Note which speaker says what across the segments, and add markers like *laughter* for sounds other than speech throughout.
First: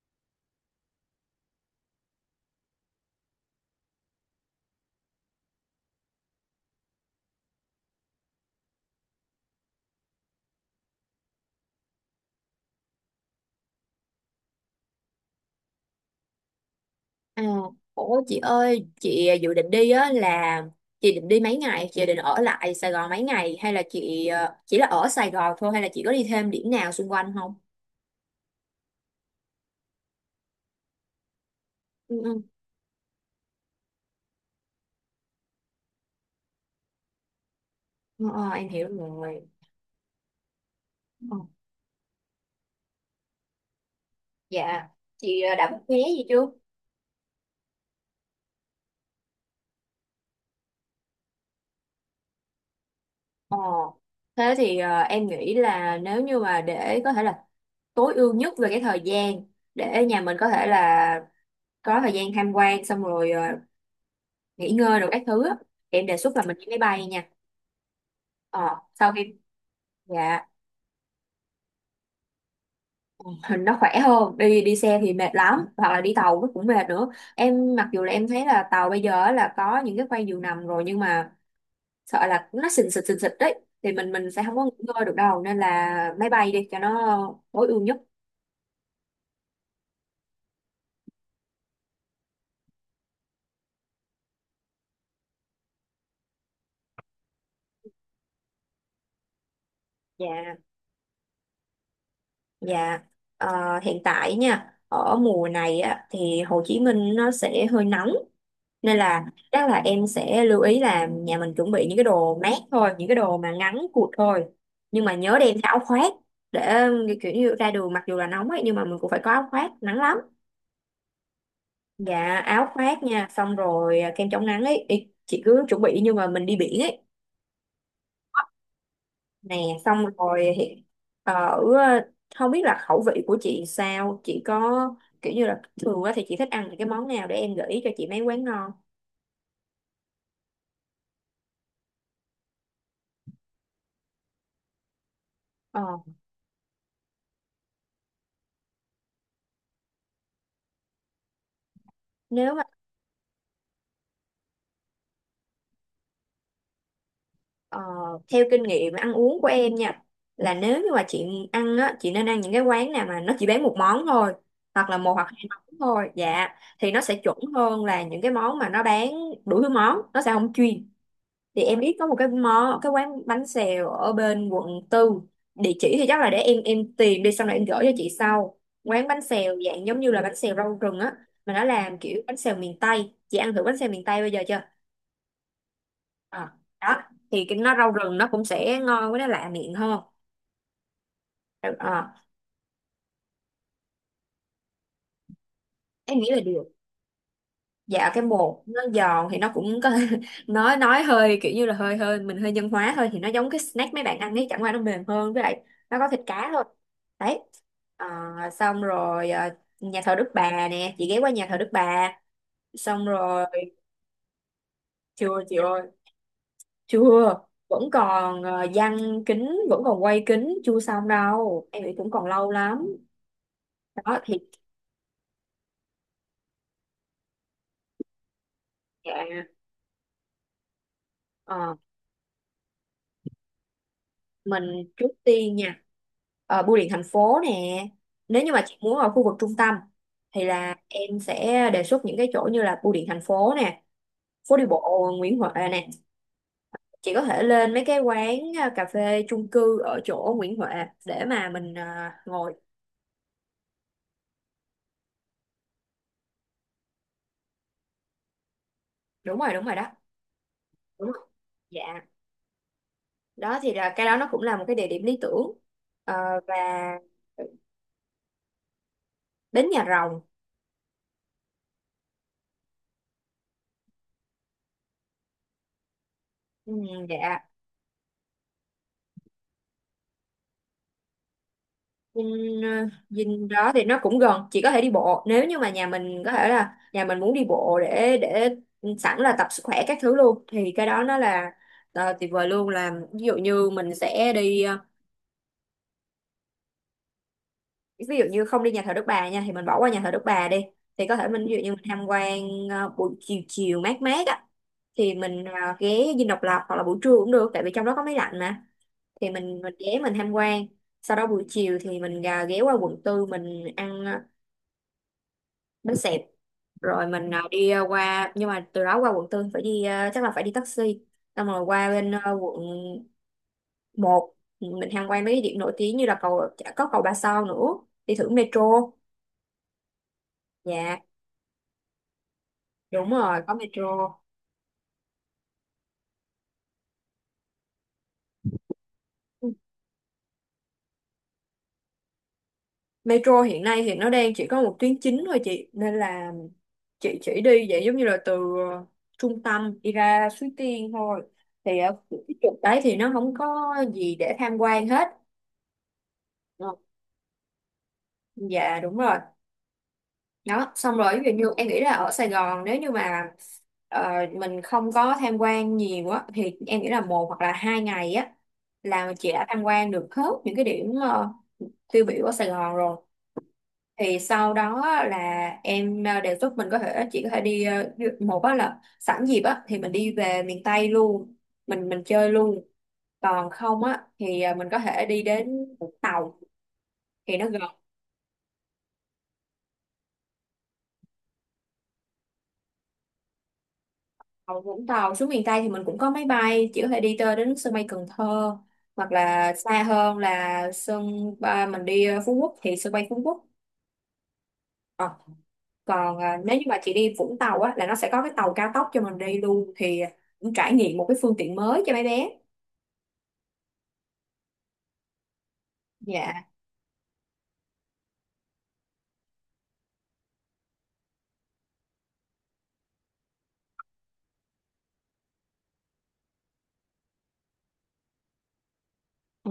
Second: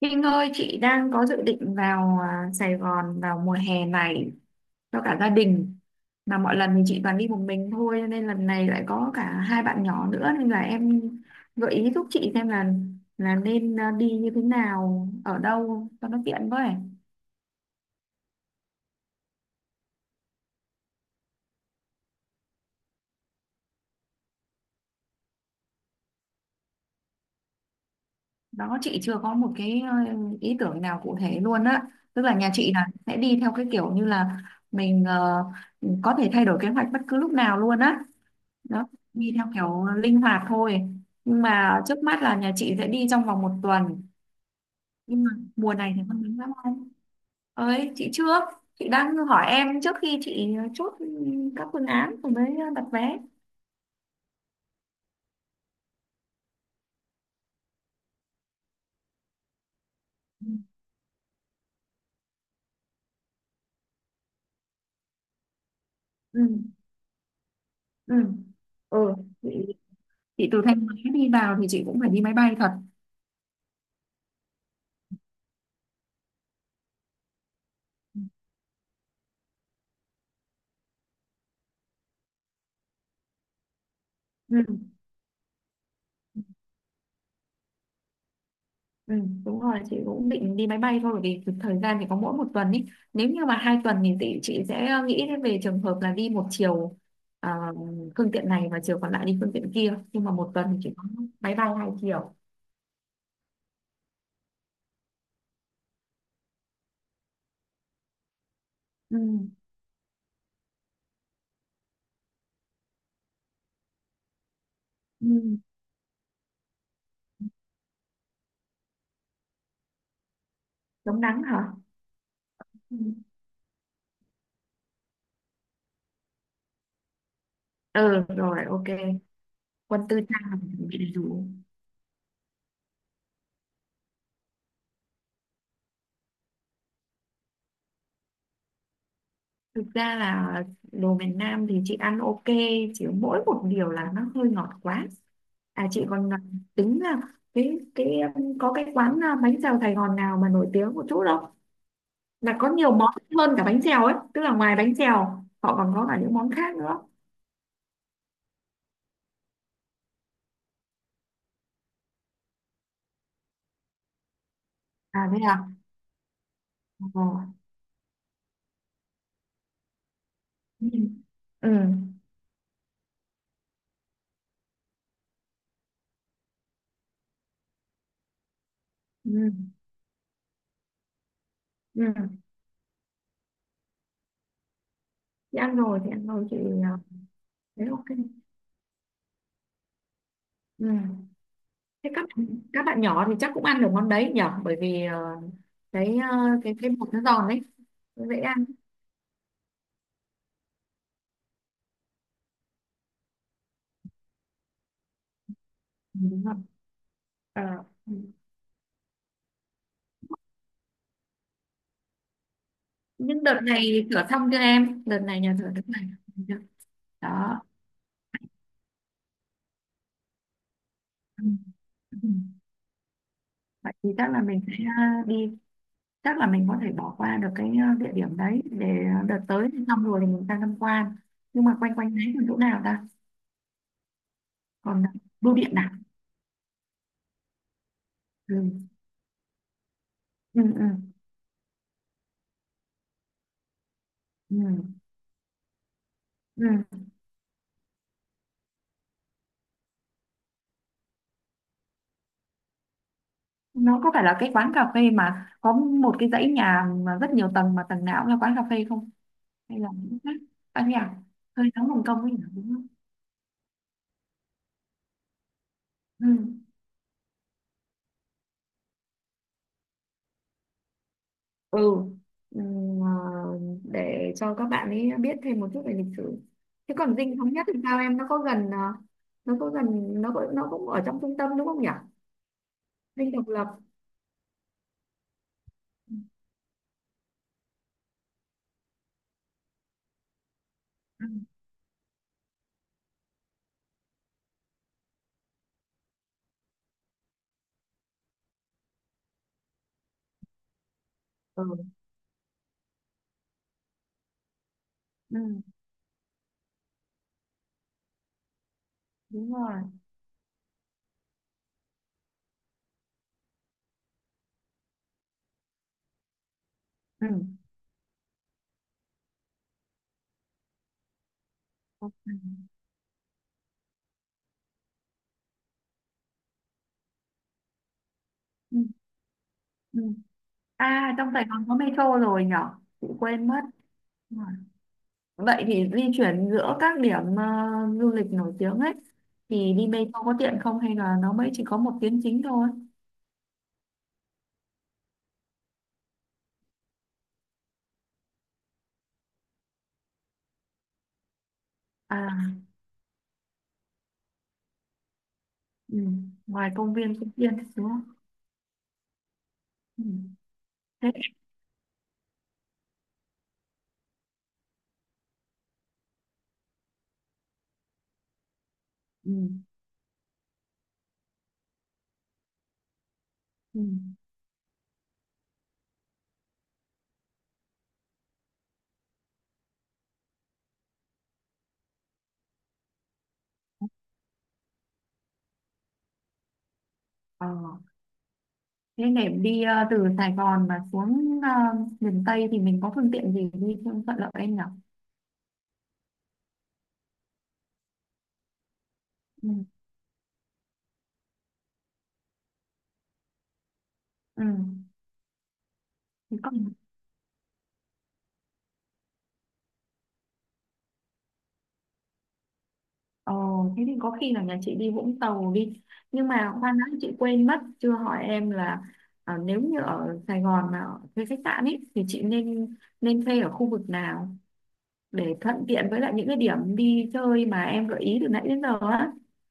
Speaker 1: Kinh ơi, chị đang có dự định vào Sài Gòn vào mùa hè này cho cả gia đình. Mà mọi lần thì chị toàn đi một mình thôi, cho nên lần này lại có cả hai bạn nhỏ nữa nên là em gợi ý giúp chị xem là nên đi như thế nào, ở đâu cho nó tiện với.
Speaker 2: À, ủa chị ơi, dự định đi á là chị định đi mấy ngày, chị định ở lại Sài Gòn mấy ngày hay là chỉ là ở Sài Gòn thôi hay là chị có đi thêm điểm nào xung quanh không?
Speaker 1: Đó chị chưa có một cái ý tưởng nào cụ thể luôn á.
Speaker 2: Ừ,
Speaker 1: Tức là
Speaker 2: ừ.
Speaker 1: nhà chị là sẽ đi theo cái kiểu như là mình có thể thay đổi kế hoạch bất cứ lúc nào luôn á,
Speaker 2: Ờ, em
Speaker 1: đó
Speaker 2: hiểu
Speaker 1: đi
Speaker 2: rồi.
Speaker 1: theo kiểu linh hoạt thôi,
Speaker 2: Ờ,
Speaker 1: nhưng mà trước mắt là nhà chị sẽ đi trong vòng một tuần.
Speaker 2: dạ,
Speaker 1: Nhưng mà
Speaker 2: đã
Speaker 1: mùa
Speaker 2: book
Speaker 1: này
Speaker 2: vé
Speaker 1: thì không
Speaker 2: gì
Speaker 1: đúng
Speaker 2: chưa?
Speaker 1: lắm anh ơi, chị trước, chị đang hỏi em trước khi chị chốt các phương án rồi mới đặt vé.
Speaker 2: Ờ, Thế thì em nghĩ là nếu như mà để có thể là tối ưu nhất về cái thời gian để nhà mình có thể là có thời gian tham quan xong rồi nghỉ ngơi rồi các thứ á, em đề xuất là mình đi
Speaker 1: Ừ,
Speaker 2: máy bay nha.
Speaker 1: ừ,
Speaker 2: Ờ,
Speaker 1: ừ.
Speaker 2: sau khi
Speaker 1: chị,
Speaker 2: dạ
Speaker 1: chị từ Thanh Hóa đi vào thì chị cũng phải đi máy bay thật.
Speaker 2: hình nó khỏe hơn đi đi xe thì mệt lắm hoặc là đi tàu nó cũng mệt nữa, em mặc dù là em thấy là tàu bây giờ á là có những cái khoang giường nằm rồi nhưng mà sợ là nó xình xịch đấy thì mình sẽ không có nghỉ
Speaker 1: Ừ.
Speaker 2: ngơi được đâu, nên là máy bay đi cho nó tối ưu nhất.
Speaker 1: Ừ, đúng rồi, chị cũng định đi máy bay thôi bởi vì thời gian thì có mỗi một tuần ý. Nếu như mà 2 tuần thì chị sẽ nghĩ đến về trường hợp là đi một chiều, ờ, phương tiện này và chiều còn lại đi phương tiện kia, nhưng mà một
Speaker 2: Dạ,
Speaker 1: tuần thì chỉ có máy bay hai chiều.
Speaker 2: dạ. Ờ, hiện tại nha, ở mùa này á, thì Hồ Chí Minh nó sẽ hơi nóng, nên
Speaker 1: Ừ.
Speaker 2: là chắc là em sẽ lưu ý là nhà mình chuẩn bị những cái đồ mát thôi, những cái đồ mà ngắn cụt thôi, nhưng mà nhớ đem
Speaker 1: Ừ.
Speaker 2: theo áo khoác để kiểu như ra đường mặc dù là nóng ấy nhưng mà mình cũng phải có áo khoác, nắng lắm.
Speaker 1: Chống nắng hả.
Speaker 2: Dạ, áo
Speaker 1: Ừ.
Speaker 2: khoác nha, xong rồi kem chống nắng ấy. Ý, chị cứ chuẩn bị như mà mình đi biển ấy
Speaker 1: Ừ rồi ok,
Speaker 2: nè,
Speaker 1: quân
Speaker 2: xong
Speaker 1: tư trang
Speaker 2: rồi
Speaker 1: là
Speaker 2: thì
Speaker 1: mình bị đủ.
Speaker 2: ở, không biết là khẩu vị của chị sao, chị có kiểu như là thường á thì chị thích ăn những cái món nào để em gợi ý cho chị mấy quán ngon.
Speaker 1: Thực ra là đồ miền Nam thì chị ăn ok, chỉ mỗi một điều là nó hơi ngọt quá. À
Speaker 2: ờ
Speaker 1: chị còn tính là cái có cái quán bánh xèo Sài Gòn nào mà nổi tiếng một chút đâu.
Speaker 2: nếu
Speaker 1: Là có nhiều món hơn cả bánh xèo ấy, tức là ngoài bánh xèo họ còn có cả những món khác nữa.
Speaker 2: Ờ, theo kinh nghiệm ăn uống của em nha, là nếu như mà chị ăn á chị nên ăn những cái quán nào mà nó chỉ bán một món thôi, hoặc là một
Speaker 1: À
Speaker 2: hoặc
Speaker 1: thế
Speaker 2: hai
Speaker 1: à?
Speaker 2: món thôi, dạ, thì nó sẽ
Speaker 1: Ờ.
Speaker 2: chuẩn hơn là những cái món mà nó bán đủ thứ món, nó sẽ không chuyên.
Speaker 1: Ừ.
Speaker 2: Thì
Speaker 1: Ừ.
Speaker 2: em biết có một cái món cái quán bánh xèo ở bên quận tư, địa chỉ thì chắc là để em tìm đi xong rồi em gửi cho chị sau. Quán bánh
Speaker 1: Ừ.
Speaker 2: xèo dạng giống như là bánh xèo rau rừng á, mà nó làm
Speaker 1: Ừ.
Speaker 2: kiểu bánh xèo miền Tây, chị ăn thử bánh xèo miền Tây bây giờ chưa?
Speaker 1: Chị ăn rồi thì ăn rồi
Speaker 2: Ờ,
Speaker 1: chị à,
Speaker 2: đó, thì cái nó
Speaker 1: thấy
Speaker 2: rau
Speaker 1: ok.
Speaker 2: rừng nó cũng sẽ ngon, với nó lạ miệng hơn.
Speaker 1: Ừ. Thế
Speaker 2: ờ,
Speaker 1: các bạn nhỏ thì chắc cũng ăn được món đấy nhở, bởi vì cái
Speaker 2: em nghĩ
Speaker 1: ờ,
Speaker 2: là được.
Speaker 1: cái bột nó giòn đấy.
Speaker 2: Dạ, cái
Speaker 1: Dễ
Speaker 2: bột
Speaker 1: ăn.
Speaker 2: nó giòn thì nó cũng có *laughs* nói hơi kiểu như là hơi hơi mình hơi nhân hóa thôi, thì nó giống cái snack mấy bạn ăn ấy, chẳng qua nó mềm hơn, với lại nó có thịt
Speaker 1: Ừ, đúng
Speaker 2: cá
Speaker 1: không.
Speaker 2: thôi. Đấy.
Speaker 1: Ờ.
Speaker 2: Ờ, Xong rồi nhà thờ Đức Bà nè, chị ghé qua nhà thờ Đức Bà xong
Speaker 1: Nhưng
Speaker 2: rồi.
Speaker 1: đợt này thửa xong chưa em, đợt
Speaker 2: Chưa
Speaker 1: này
Speaker 2: chị
Speaker 1: nhà thờ
Speaker 2: ơi,
Speaker 1: đợt này chưa?
Speaker 2: chưa,
Speaker 1: Đó.
Speaker 2: vẫn còn giăng kính, vẫn còn quay kính chưa xong
Speaker 1: Ừ.
Speaker 2: đâu, em nghĩ cũng còn
Speaker 1: Ừ.
Speaker 2: lâu lắm.
Speaker 1: Vậy thì
Speaker 2: Đó
Speaker 1: chắc
Speaker 2: thì
Speaker 1: là mình sẽ đi, chắc là mình có thể bỏ qua được cái địa điểm đấy, để đợt
Speaker 2: dạ.
Speaker 1: tới thì xong rồi thì mình sang tham quan. Nhưng mà
Speaker 2: Ờ,
Speaker 1: quanh quanh đấy còn chỗ nào ta,
Speaker 2: mình
Speaker 1: còn
Speaker 2: trước
Speaker 1: bưu
Speaker 2: tiên
Speaker 1: điện
Speaker 2: nha,
Speaker 1: nào.
Speaker 2: bưu điện thành phố nè, nếu như mà chị
Speaker 1: Ừ.
Speaker 2: muốn ở khu vực trung tâm thì
Speaker 1: Ừ,
Speaker 2: là
Speaker 1: ừ,
Speaker 2: em sẽ đề xuất những cái chỗ như là bưu điện thành phố nè,
Speaker 1: ừ,
Speaker 2: phố đi bộ Nguyễn Huệ nè,
Speaker 1: ừ.
Speaker 2: chị có thể lên mấy cái quán cà phê chung cư ở chỗ Nguyễn Huệ để mà mình ngồi.
Speaker 1: Nó có phải là cái quán cà phê mà có một cái dãy nhà mà rất nhiều tầng mà tầng nào cũng là quán cà phê không,
Speaker 2: Đúng rồi.
Speaker 1: hay
Speaker 2: Đó,
Speaker 1: là những cái khác? À,
Speaker 2: đúng
Speaker 1: nhà
Speaker 2: rồi.
Speaker 1: hơi
Speaker 2: Dạ,
Speaker 1: nóng hồng kông ấy nhỉ, đúng không.
Speaker 2: đó thì là cái đó nó cũng là một cái địa điểm lý tưởng. Ờ, và
Speaker 1: Ừ.
Speaker 2: đến nhà rồng.
Speaker 1: Ừ. Ừm, à, để cho các bạn ấy biết thêm một chút về lịch sử.
Speaker 2: Ừ,
Speaker 1: Thế còn Dinh
Speaker 2: dạ.
Speaker 1: Thống Nhất thì sao em, nó có gần nó có gần, nó có, nó cũng ở trong trung tâm đúng không nhỉ.
Speaker 2: Dinh,
Speaker 1: Dinh
Speaker 2: Dinh
Speaker 1: Độc Lập.
Speaker 2: đó thì nó cũng gần, chỉ có thể đi bộ, nếu như mà nhà mình có thể là nhà mình muốn đi bộ để sẵn là tập sức khỏe các thứ luôn, thì cái đó nó
Speaker 1: Ừ,
Speaker 2: là tuyệt vời luôn. Là ví dụ như mình sẽ đi ví dụ như không đi nhà thờ Đức Bà nha, thì mình bỏ qua nhà thờ Đức Bà đi, thì có thể mình ví dụ như mình
Speaker 1: ừ,
Speaker 2: tham quan buổi chiều chiều mát mát á, thì mình
Speaker 1: ừ,
Speaker 2: ghé Dinh Độc Lập, hoặc là buổi trưa cũng được, tại vì trong đó có máy lạnh mà, thì
Speaker 1: đúng
Speaker 2: mình
Speaker 1: rồi.
Speaker 2: ghé mình tham quan, sau đó buổi chiều thì mình ghé qua quận tư mình ăn bánh xẹp, rồi
Speaker 1: Ừ.
Speaker 2: mình đi qua, nhưng mà từ đó qua quận tư phải đi chắc là phải đi taxi, xong rồi qua bên quận một, mình tham quan mấy cái điểm nổi tiếng như là cầu, có cầu Ba Sao nữa, đi thử metro.
Speaker 1: Ừ, ừ.
Speaker 2: Dạ,
Speaker 1: À trong Sài Gòn có metro rồi nhỉ? Chị
Speaker 2: đúng rồi,
Speaker 1: quên
Speaker 2: có
Speaker 1: mất.
Speaker 2: metro.
Speaker 1: Đúng rồi. Vậy thì di chuyển giữa các điểm du lịch nổi tiếng ấy thì đi metro có tiện không, hay là nó mới chỉ có một tuyến chính thôi.
Speaker 2: Metro hiện nay thì nó đang chỉ có một tuyến chính thôi chị, nên là chị chỉ đi vậy giống như là từ ờ, trung tâm đi ra Suối Tiên thôi, thì ở cái
Speaker 1: À.
Speaker 2: trục đấy thì nó không có gì để tham quan hết.
Speaker 1: Ừ. Ngoài
Speaker 2: Ờ,
Speaker 1: công viên Phúc Yên đúng không.
Speaker 2: dạ đúng rồi.
Speaker 1: Ừ.
Speaker 2: Đó, xong
Speaker 1: Thế.
Speaker 2: rồi ví dụ như em nghĩ là ở Sài Gòn, nếu như mà mình không có tham quan nhiều á thì em nghĩ là một hoặc là hai ngày á là chị
Speaker 1: Ừ.
Speaker 2: đã tham quan được hết những cái điểm tiêu biểu ở Sài Gòn rồi,
Speaker 1: Ừ.
Speaker 2: thì sau đó á, là em đề xuất mình có thể chỉ có thể đi ờ, một á là sẵn dịp á thì mình đi về miền Tây luôn, mình chơi luôn, còn không á thì ờ, mình có thể đi đến Vũng Tàu, thì
Speaker 1: Ờ.
Speaker 2: nó gần.
Speaker 1: Thế để đi từ Sài Gòn mà xuống miền Tây thì mình có phương tiện gì đi cho thuận lợi anh
Speaker 2: Ở
Speaker 1: nhỉ?
Speaker 2: Vũng Tàu xuống miền Tây thì mình cũng có máy bay, chỉ có thể đi tới đến sân bay Cần Thơ, hoặc
Speaker 1: Ừ.
Speaker 2: là xa hơn là sân ba mình đi Phú Quốc thì sân bay Phú Quốc.
Speaker 1: Ừ.
Speaker 2: Ờ, còn
Speaker 1: Thì có...
Speaker 2: nếu như mà chị đi Vũng Tàu á là nó sẽ có cái tàu cao tốc cho mình đi luôn, thì cũng trải nghiệm một cái phương tiện mới cho mấy bé.
Speaker 1: Ờ, thế thì có khi là nhà chị đi Vũng Tàu đi. Nhưng
Speaker 2: Dạ.
Speaker 1: mà khoan đã, chị quên mất chưa hỏi em là nếu như ở Sài Gòn mà thuê khách sạn ấy thì chị nên nên thuê ở khu vực nào để thuận tiện với lại những cái điểm đi chơi mà em gợi ý từ nãy đến giờ á.
Speaker 2: Ừ.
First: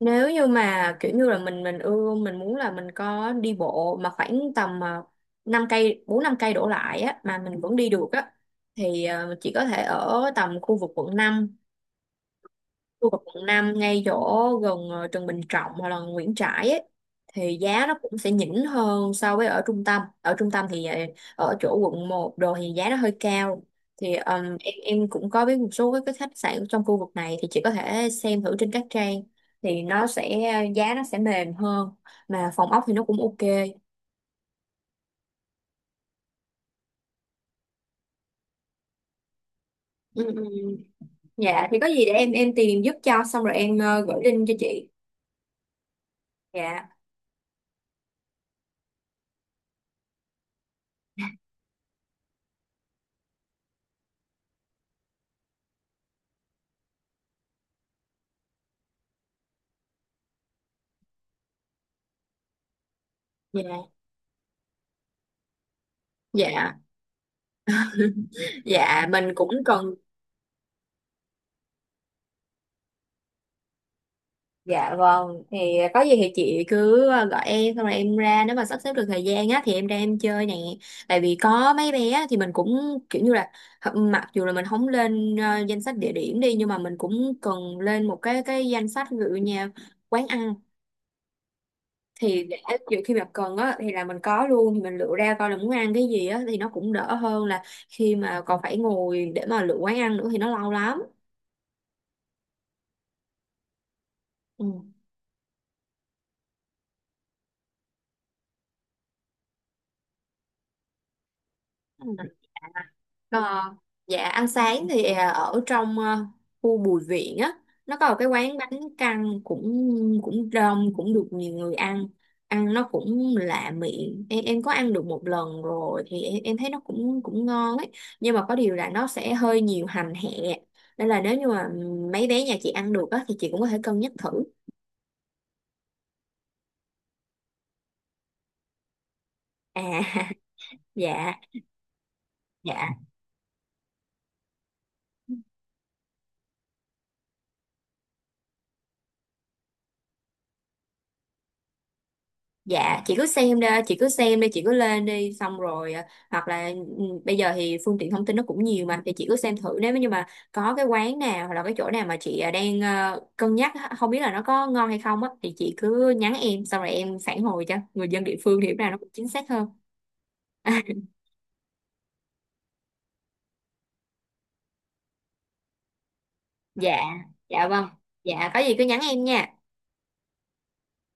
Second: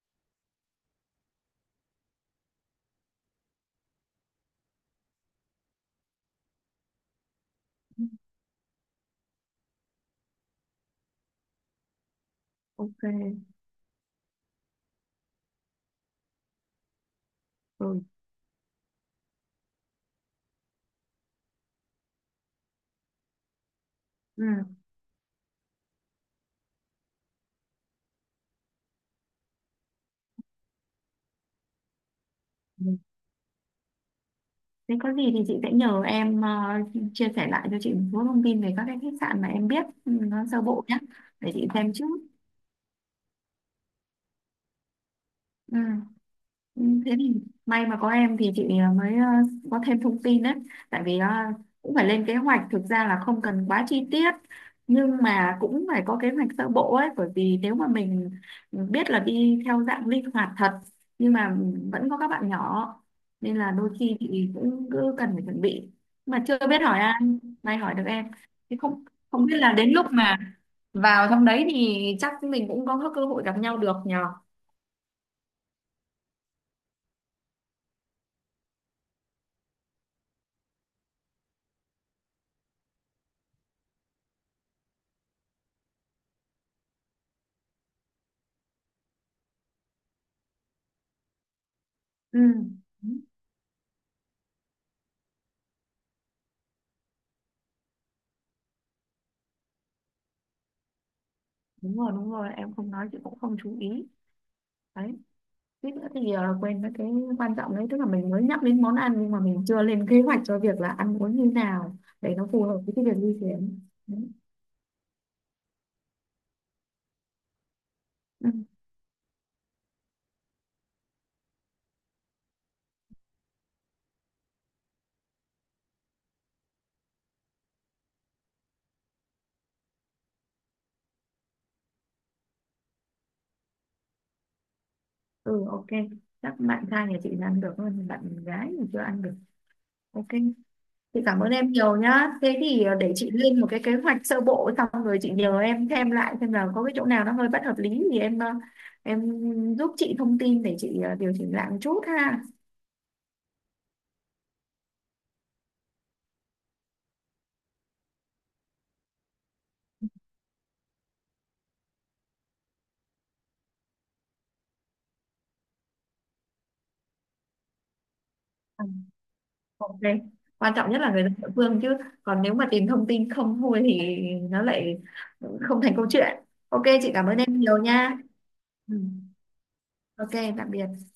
Speaker 2: Nếu như mà kiểu như là mình ưa, mình muốn là mình có đi bộ mà khoảng tầm 5 cây, 4 5 cây đổ lại á mà mình vẫn đi được á, thì ờ, chỉ có thể ở tầm khu vực quận 5.
Speaker 1: Ok.
Speaker 2: Tôi ở quận 5 ngay chỗ gần Trần Bình Trọng hoặc là Nguyễn Trãi ấy, thì giá nó
Speaker 1: Ừ.
Speaker 2: cũng sẽ nhỉnh hơn so với ở trung tâm. Ở trung tâm thì ở chỗ quận một đồ thì giá nó hơi cao. Thì em cũng có biết một số cái khách sạn trong khu vực này, thì chị có thể xem thử trên các trang, thì nó sẽ giá nó sẽ mềm hơn, mà phòng ốc thì
Speaker 1: Ừ.
Speaker 2: nó cũng ok.
Speaker 1: Nếu có gì thì chị sẽ nhờ em chia sẻ lại cho chị một số thông tin về các cái khách sạn mà em biết, ừ,
Speaker 2: Ừ.
Speaker 1: nó sơ bộ nhé, để chị
Speaker 2: Dạ thì có
Speaker 1: xem trước.
Speaker 2: gì để em tìm giúp cho xong rồi em gửi link cho chị.
Speaker 1: Ừ. Ừ,
Speaker 2: Dạ.
Speaker 1: thế thì may mà có em thì chị mới có thêm thông tin đấy, tại vì cũng phải lên kế hoạch, thực ra là không cần quá chi tiết nhưng mà cũng phải có kế hoạch sơ bộ ấy, bởi vì nếu mà mình biết là đi theo dạng linh hoạt thật nhưng mà vẫn có các bạn nhỏ nên là
Speaker 2: Dạ.
Speaker 1: đôi khi thì cũng cứ cần phải chuẩn bị mà chưa
Speaker 2: Dạ,
Speaker 1: biết hỏi ai, may hỏi được em thì không
Speaker 2: dạ mình
Speaker 1: không biết
Speaker 2: cũng
Speaker 1: là đến
Speaker 2: cần.
Speaker 1: lúc mà vào trong đấy thì chắc mình cũng có cơ hội gặp nhau được nhờ.
Speaker 2: Dạ vâng, thì có gì thì chị cứ gọi em xong rồi em ra, nếu mà sắp xếp được thời gian á thì em ra em chơi nè. Tại vì có mấy bé á, thì mình cũng kiểu như là mặc dù là mình không lên danh sách địa điểm đi, nhưng mà mình cũng cần lên một cái danh sách ví dụ như quán ăn,
Speaker 1: Ừ.
Speaker 2: thì để ví khi mà cần á thì là mình có luôn, thì mình lựa ra coi là muốn ăn cái gì á thì nó cũng đỡ hơn là khi mà còn phải ngồi để mà lựa quán ăn nữa thì nó lâu lắm.
Speaker 1: Đúng rồi đúng rồi, em không nói chị cũng không chú ý đấy, suýt nữa thì quên mất cái quan trọng đấy, tức là mình mới nhắc đến món ăn nhưng mà mình chưa lên kế hoạch cho việc là ăn uống như nào
Speaker 2: Ừ.
Speaker 1: để nó phù hợp với cái việc di
Speaker 2: Ờ,
Speaker 1: chuyển đấy.
Speaker 2: dạ ăn sáng thì ở trong khu Bùi Viện á, nó có một cái
Speaker 1: Ừ.
Speaker 2: quán bánh căn, cũng cũng đông, cũng được nhiều người ăn, ăn nó cũng lạ miệng, em có ăn được một lần rồi thì em thấy nó cũng cũng ngon ấy, nhưng mà có điều là nó sẽ hơi nhiều hành hẹ, nên là nếu như mà mấy bé nhà chị ăn được á thì chị cũng có thể cân nhắc thử.
Speaker 1: Ừ ok, chắc bạn trai nhà chị làm được hơn, bạn gái thì chưa ăn được.
Speaker 2: À
Speaker 1: Ok,
Speaker 2: *laughs*
Speaker 1: chị
Speaker 2: dạ.
Speaker 1: cảm ơn em nhiều nhá, thế thì
Speaker 2: Dạ.
Speaker 1: để chị lên một cái kế hoạch sơ bộ xong rồi chị nhờ em thêm lại xem là có cái chỗ nào nó hơi bất hợp lý thì em giúp chị thông tin để chị điều chỉnh lại một chút ha.
Speaker 2: Dạ, chị cứ xem đi, chị cứ xem đi, chị cứ lên đi, xong rồi hoặc là ừ, bây giờ thì phương tiện thông tin nó cũng nhiều mà, thì chị cứ xem thử, nếu như mà có cái quán nào hoặc là cái chỗ nào mà chị đang cân nhắc á, không biết là nó có ngon hay không á, thì chị cứ nhắn em, xong rồi em phản hồi cho, người dân địa phương thì lúc nào nó cũng chính xác hơn.
Speaker 1: Ok. Quan trọng nhất
Speaker 2: *laughs*
Speaker 1: là người dân địa phương chứ, còn nếu mà tìm thông tin không thôi thì nó lại không thành câu chuyện. Ok,
Speaker 2: Dạ,
Speaker 1: chị cảm ơn em
Speaker 2: dạ
Speaker 1: nhiều
Speaker 2: vâng,
Speaker 1: nha.
Speaker 2: dạ có gì cứ
Speaker 1: Ừ.
Speaker 2: nhắn em nha.
Speaker 1: Ok, tạm biệt.